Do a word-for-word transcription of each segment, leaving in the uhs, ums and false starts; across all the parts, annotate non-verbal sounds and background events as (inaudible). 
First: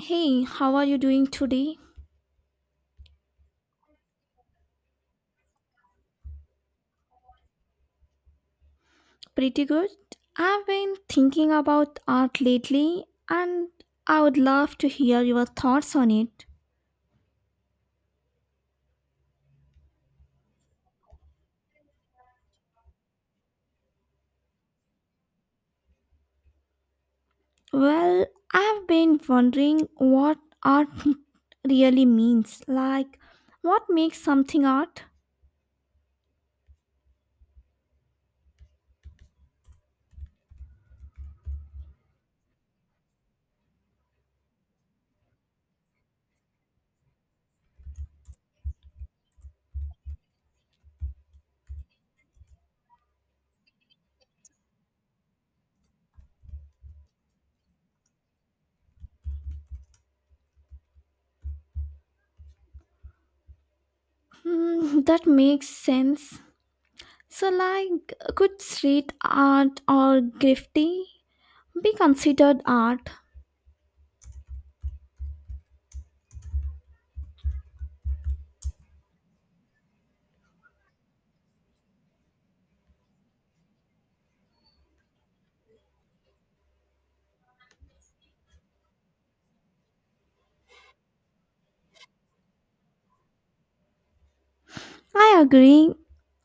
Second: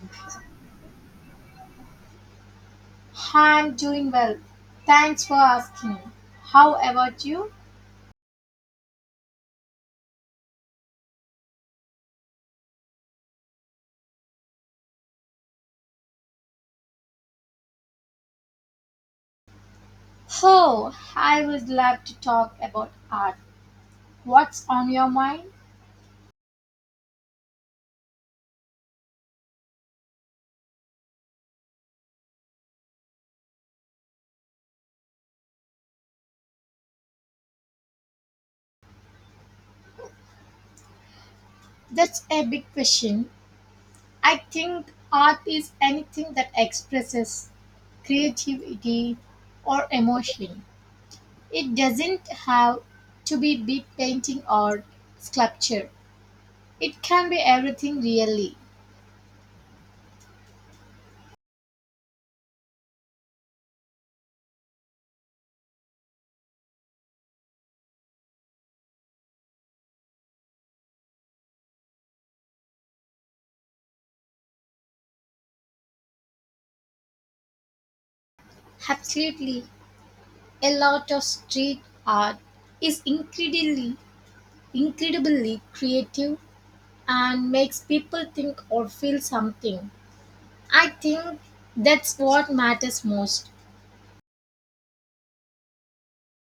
Hey, how are you doing today? I'm doing well. Thanks for asking. How about you? Pretty good. I've been thinking about art lately and I would love to hear your thoughts on it. Oh, I would love to talk about art. What's on your mind? Well, I've been wondering what art (laughs) really means. Like, what makes something art? That's a big question. I think art is anything that expresses creativity or emotion. It doesn't have to be big painting or sculpture. It can be everything really. Hmm, that makes sense. So, like, could street art or graffiti be considered art? Absolutely. A lot of street art is incredibly incredibly creative and makes people think or feel something. I think that's what matters most. I agree.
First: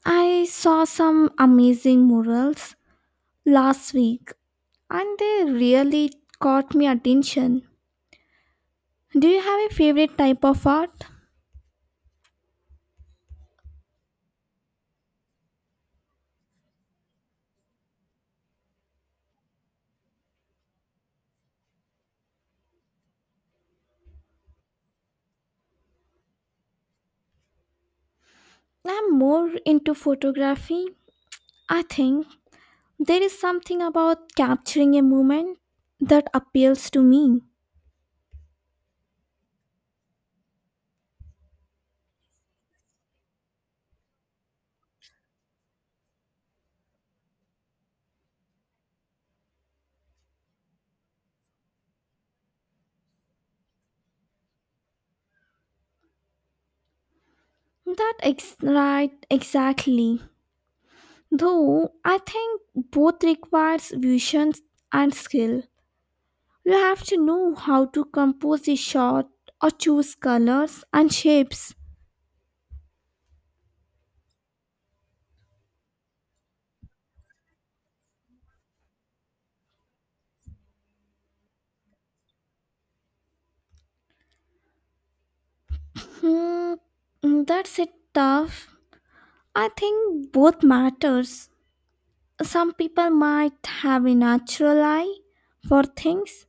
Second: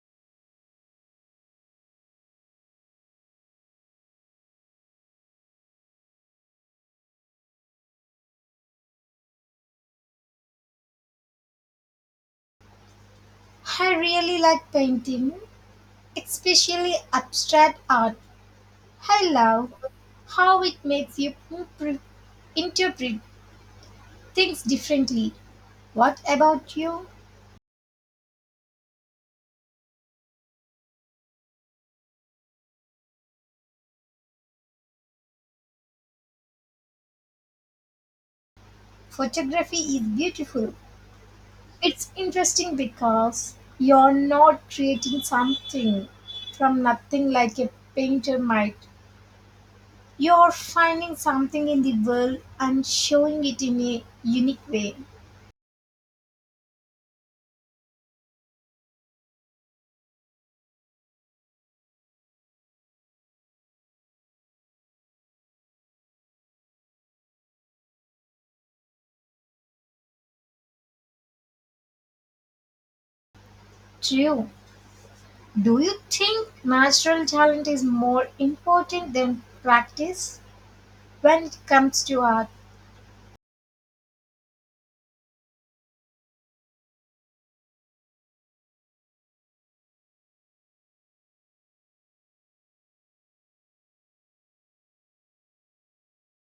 I saw some amazing murals last week and they really caught my attention. Do you have a favorite type of art? I really like painting, especially abstract art. I love how it makes you impre- interpret things differently. What about you? I'm more into photography. I think there is something about capturing a moment that appeals to me. Photography is beautiful. It's interesting because you're not creating something from nothing like a painter might. You're finding something in the world and showing it in a unique way. That ex- right, exactly. Though I think both requires vision and skill. You have to know how to compose a shot or choose colors and shapes. True. Do you think natural talent is more important than practice when it comes to art? Hmm, that's a tough I think both matters. Some people might have a natural eye for things,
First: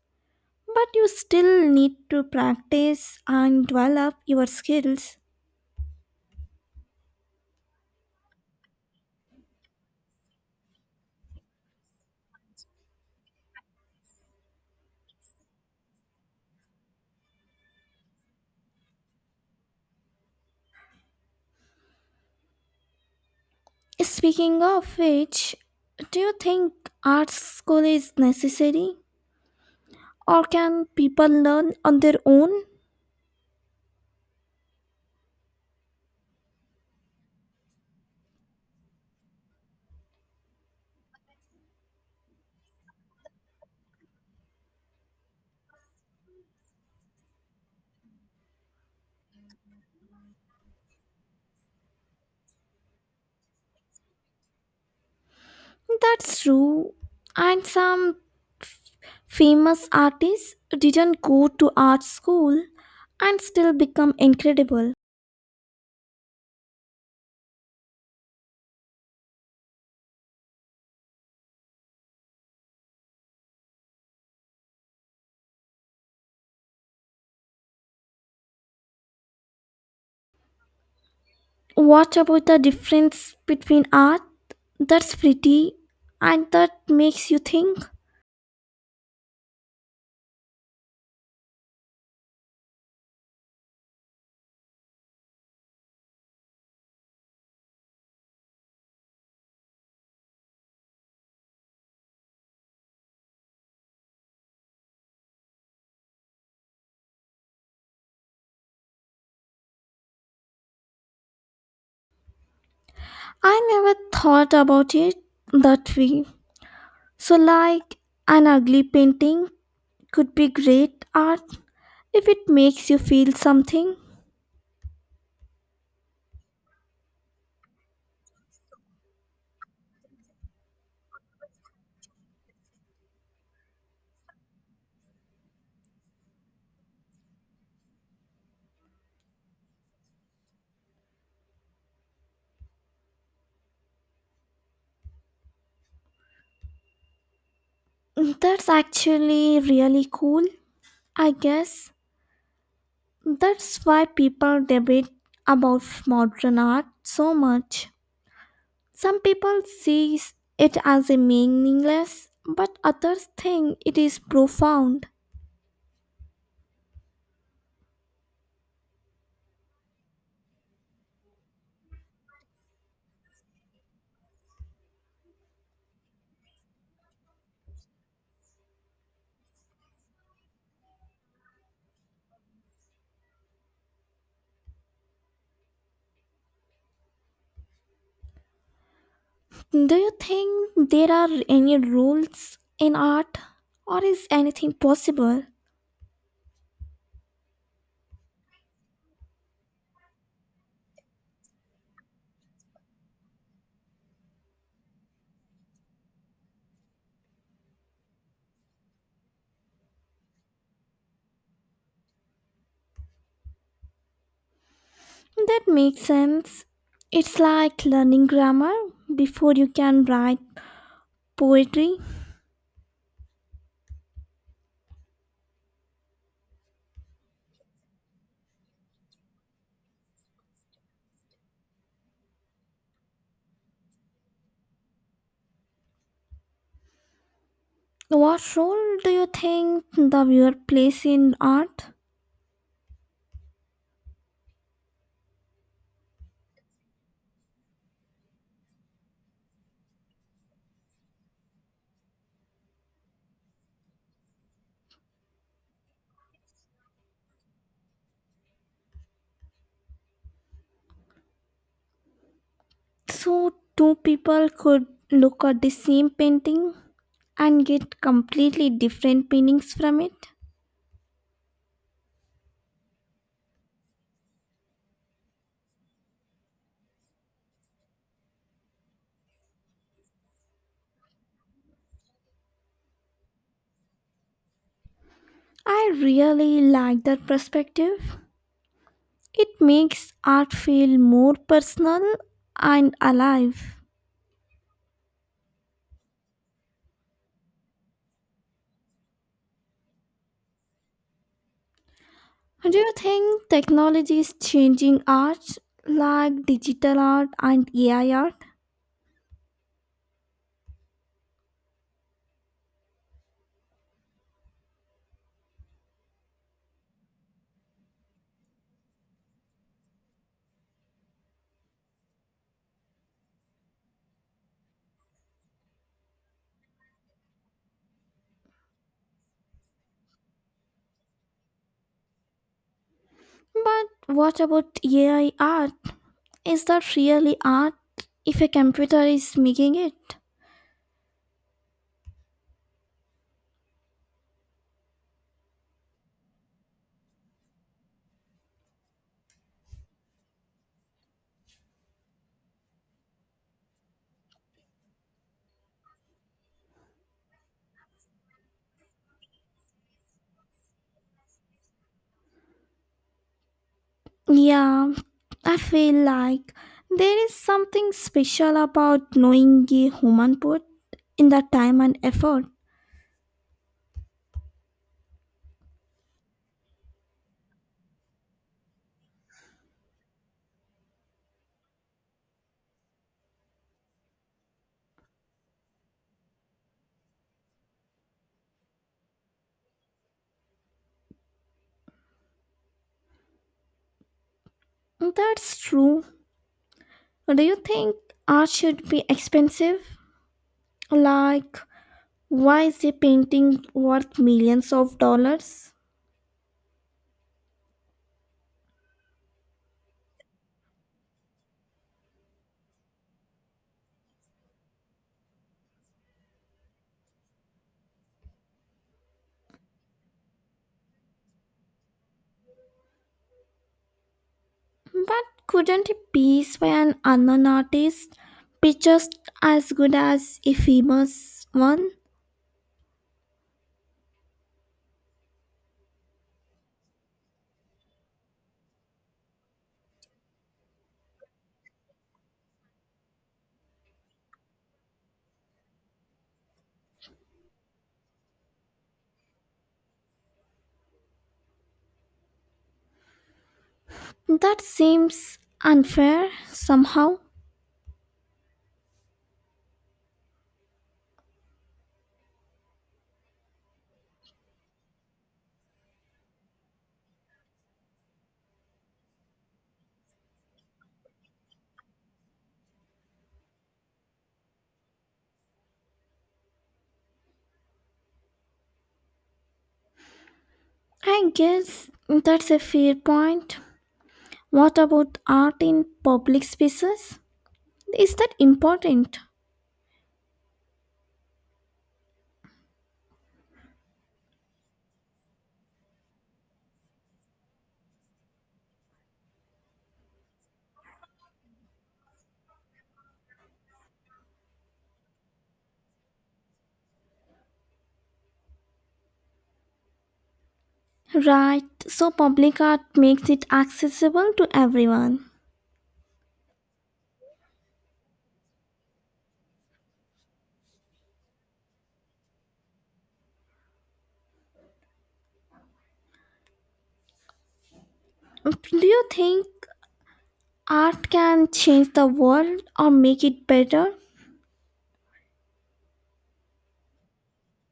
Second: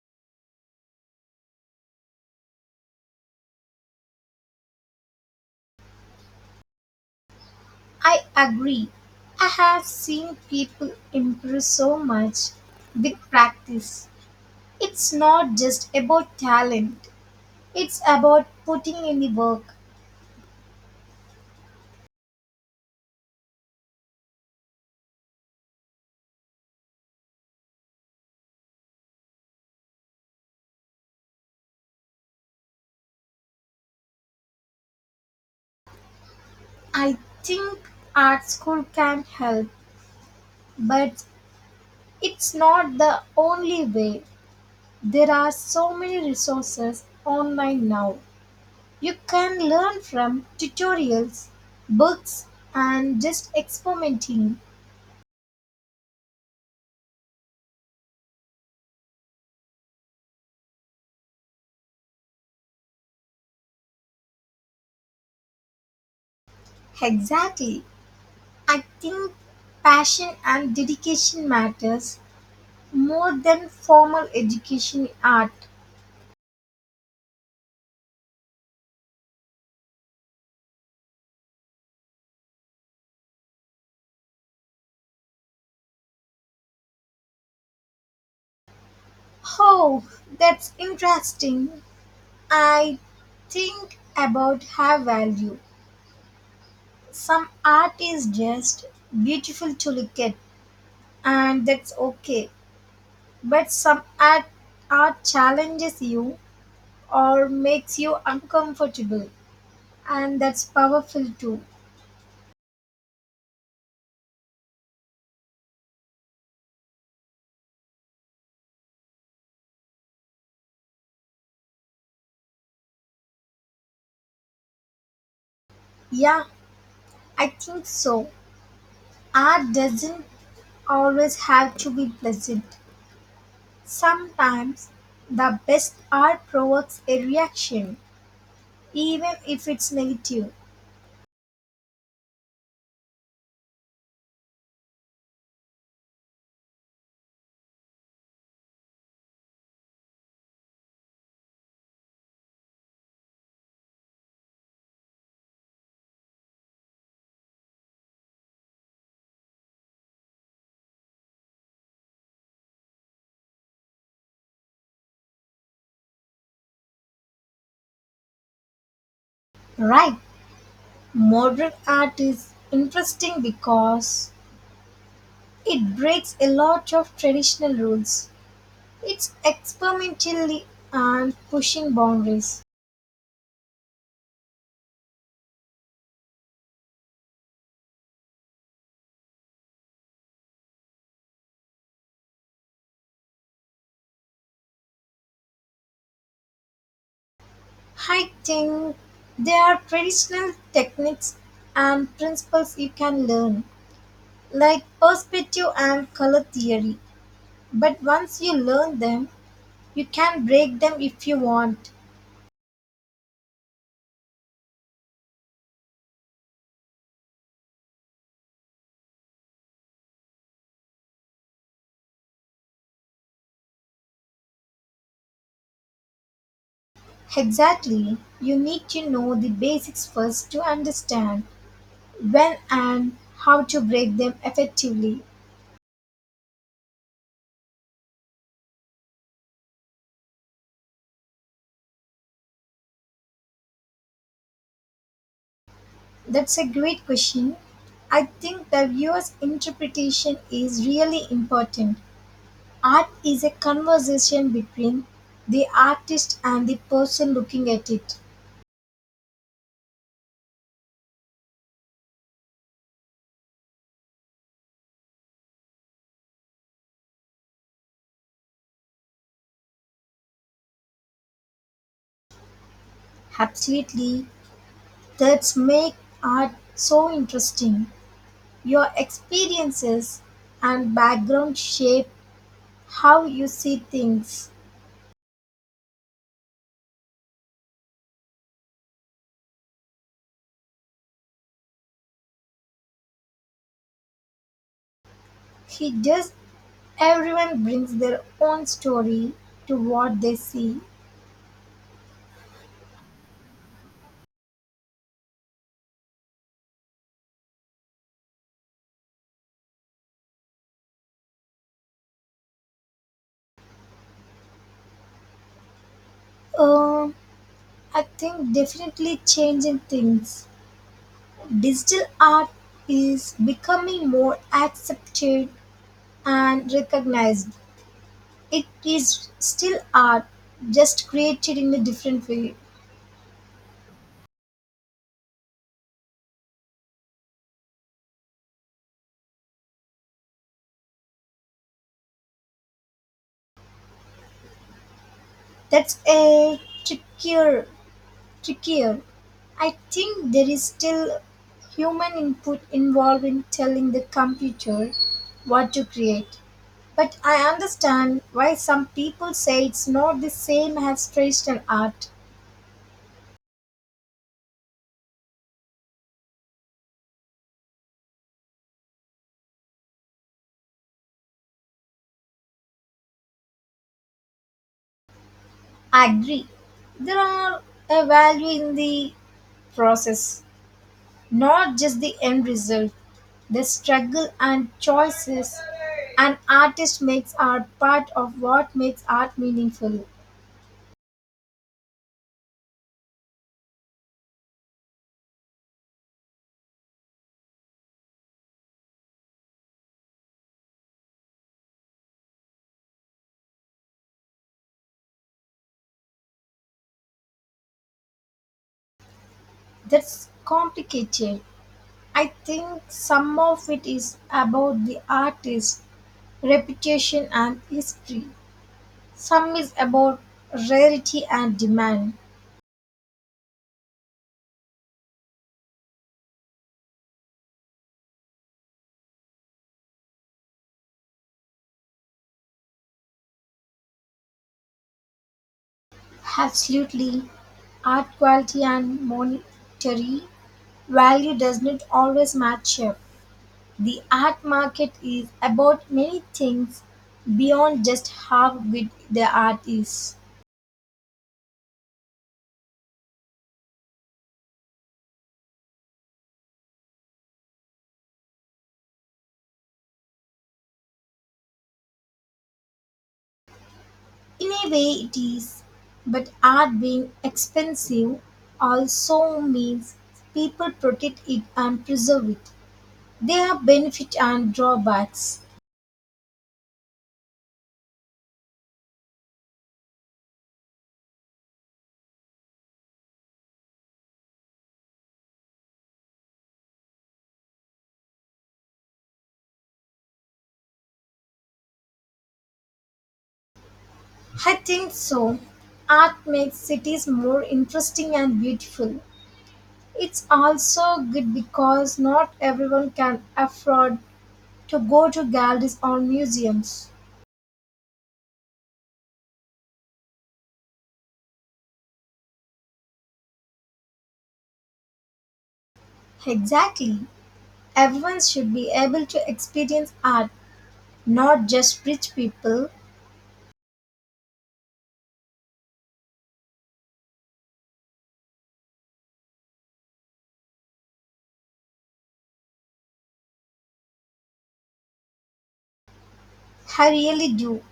but you still need to practice and develop your skills. I agree. I have seen people improve so much with practice. It's not just about talent, it's about putting in the work. Speaking of which, do you think art school is necessary or can people learn on their own? I think art school can help, but it's not the only way. There are so many resources online now. You can learn from tutorials, books, and just experimenting. That's true. And some f- famous artists didn't go to art school and still become incredible. Exactly. I think passion and dedication matters more than formal education in art. What about the difference between art that's pretty and that makes you think? Oh, that's interesting. I think about her value. Some art is just beautiful to look at, and that's okay. But some art, art challenges you or makes you uncomfortable, and that's powerful too. I never thought about it that way. So, like, an ugly painting could be great art if it makes you feel something. Yeah, I think so. Art doesn't always have to be pleasant. Sometimes the best art provokes a reaction, even if it's negative. That's actually really cool. I guess that's why people debate about modern art so much. Some people see it as a meaningless, but others think it is profound. Right, modern art is interesting because it breaks a lot of traditional rules. It's experimentally and pushing boundaries. Do you think there are any rules in art, or is anything possible? I think there are traditional techniques and principles you can learn, like perspective and color theory. But once you learn them, you can break them if you want. That makes sense. It's like learning grammar before you can write poetry. Exactly, you need to know the basics first to understand when and how to break them effectively. What role do you think the viewer plays in art? That's a great question. I think the viewer's interpretation is really important. Art is a conversation between the artist and the person looking at it. So, two people could look at the same painting and get completely different meanings from it. Absolutely. That's make art so interesting. Your experiences and background shape how you see things. I really like that perspective. It makes art feel more personal and alive. He just everyone brings their own story to what they see. Do you think technology is changing art like digital art and A I art? Um, I think definitely changing things. Digital art is becoming more accepted and recognized, it is still art, just created in a different way. But what about A I art? Is that really art if a computer is making it? That's a trickier trickier I think there is still human input involved in telling the computer what to create, but I understand why some people say it's not the same as traditional art. Yeah, I feel like there is something special about knowing a human put in the time and effort. I agree, there are a value in the process, not just the end result. The struggle and choices an artist makes are part of what makes art meaningful. That's true. Do you think art should be expensive? Like, why is a painting worth millions of dollars? That's complicated. I think some of it is about the artist's reputation, and history. Some is about rarity and demand. But couldn't a piece by an unknown artist be just as good as a famous one? Absolutely, art quality and monetary value does not always match up. The art market is about many things beyond just how good the art is. That seems unfair somehow. In a way, it is, but art being expensive also means people protect it and preserve it. There are benefits and drawbacks. I guess that's a fair point. What about art in public spaces? Is that important? I think so. Art makes cities more interesting and beautiful. It's also good because not everyone can afford to go to galleries or museums. Right, so public art makes it accessible to everyone. Exactly. Everyone should be able to experience art, not just rich people. Do you think art can change the world or make it better? I really do.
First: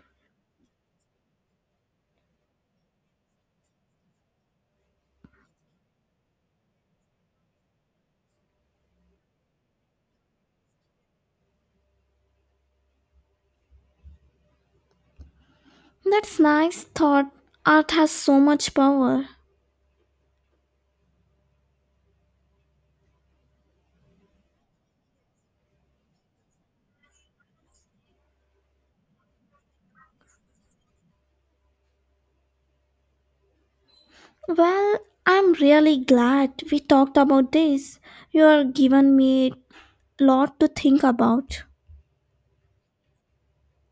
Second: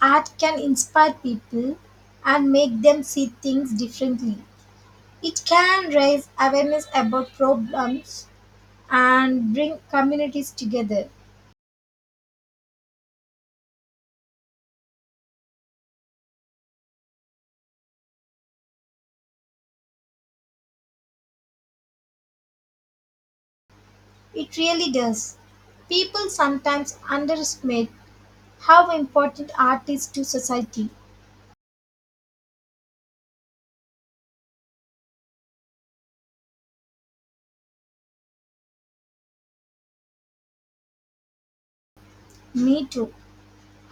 Art can inspire people and make them see things differently. It can raise awareness about problems and bring communities together. That's nice thought. Art has so much power. It really does. People sometimes underestimate how important art is to society. Well, I'm really glad we talked about this. You have given me a lot to think about. Me too.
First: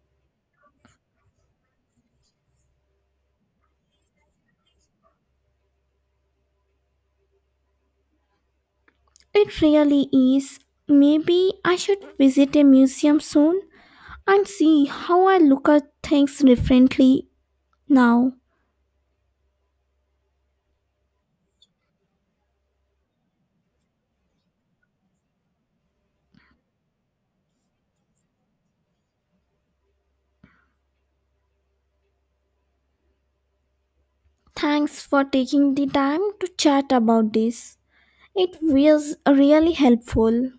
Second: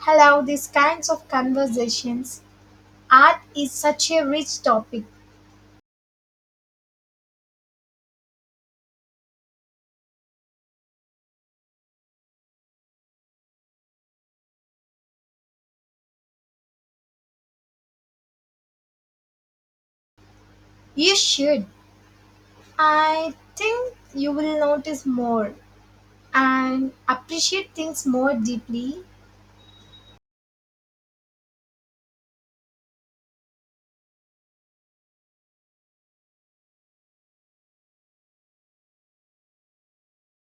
I love these kinds of conversations. Art is such a rich topic. It really is. Maybe I should visit a museum soon and see how I look at things differently now. You should. I think you will notice more and appreciate things more deeply. Thanks for taking the time to chat about this. It was really helpful.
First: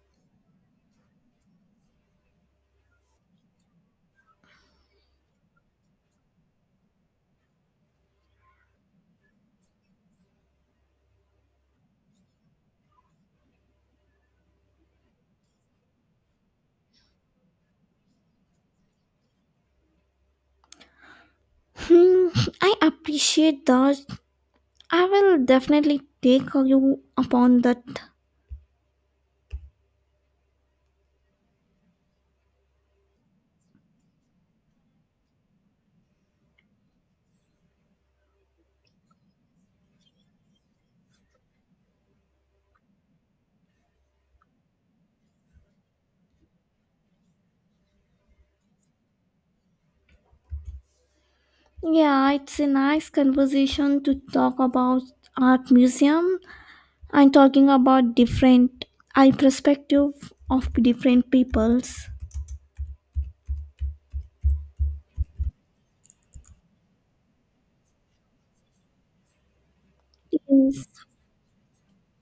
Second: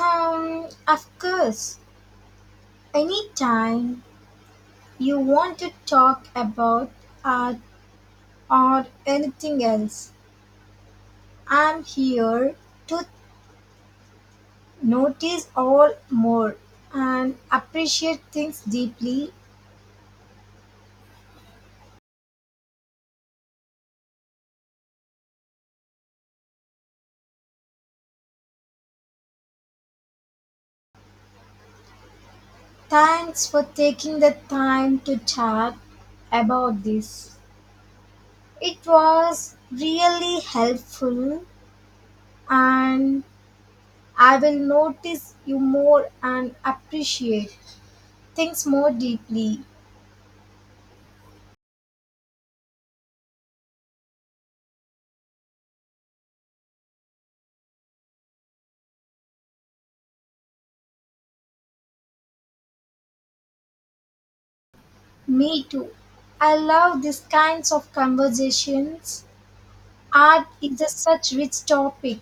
Um, of course, anytime you want to talk about art or anything else, I'm here to notice all more and appreciate things deeply. Hmm, I appreciate that. I will definitely take you upon that. Thanks for taking the time to chat about this. It was really helpful, and I will notice you more and appreciate things more deeply. Yeah, it's a nice conversation to talk about art museum and talking about different eye perspective of different peoples. Me too. I love these kinds of conversations. Art is Yes. a such rich topic.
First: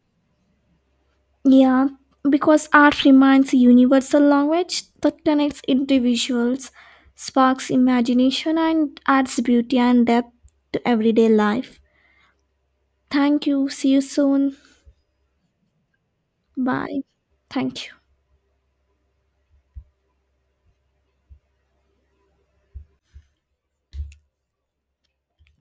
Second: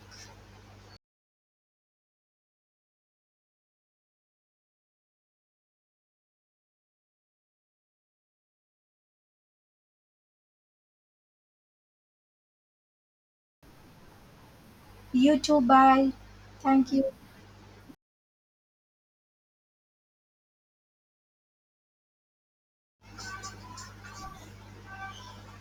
Yeah, because art remains a universal language that connects individuals, sparks imagination, and adds beauty and depth to everyday life. Thank you. See you soon. You too, bye. Thank Bye. you. Thank you.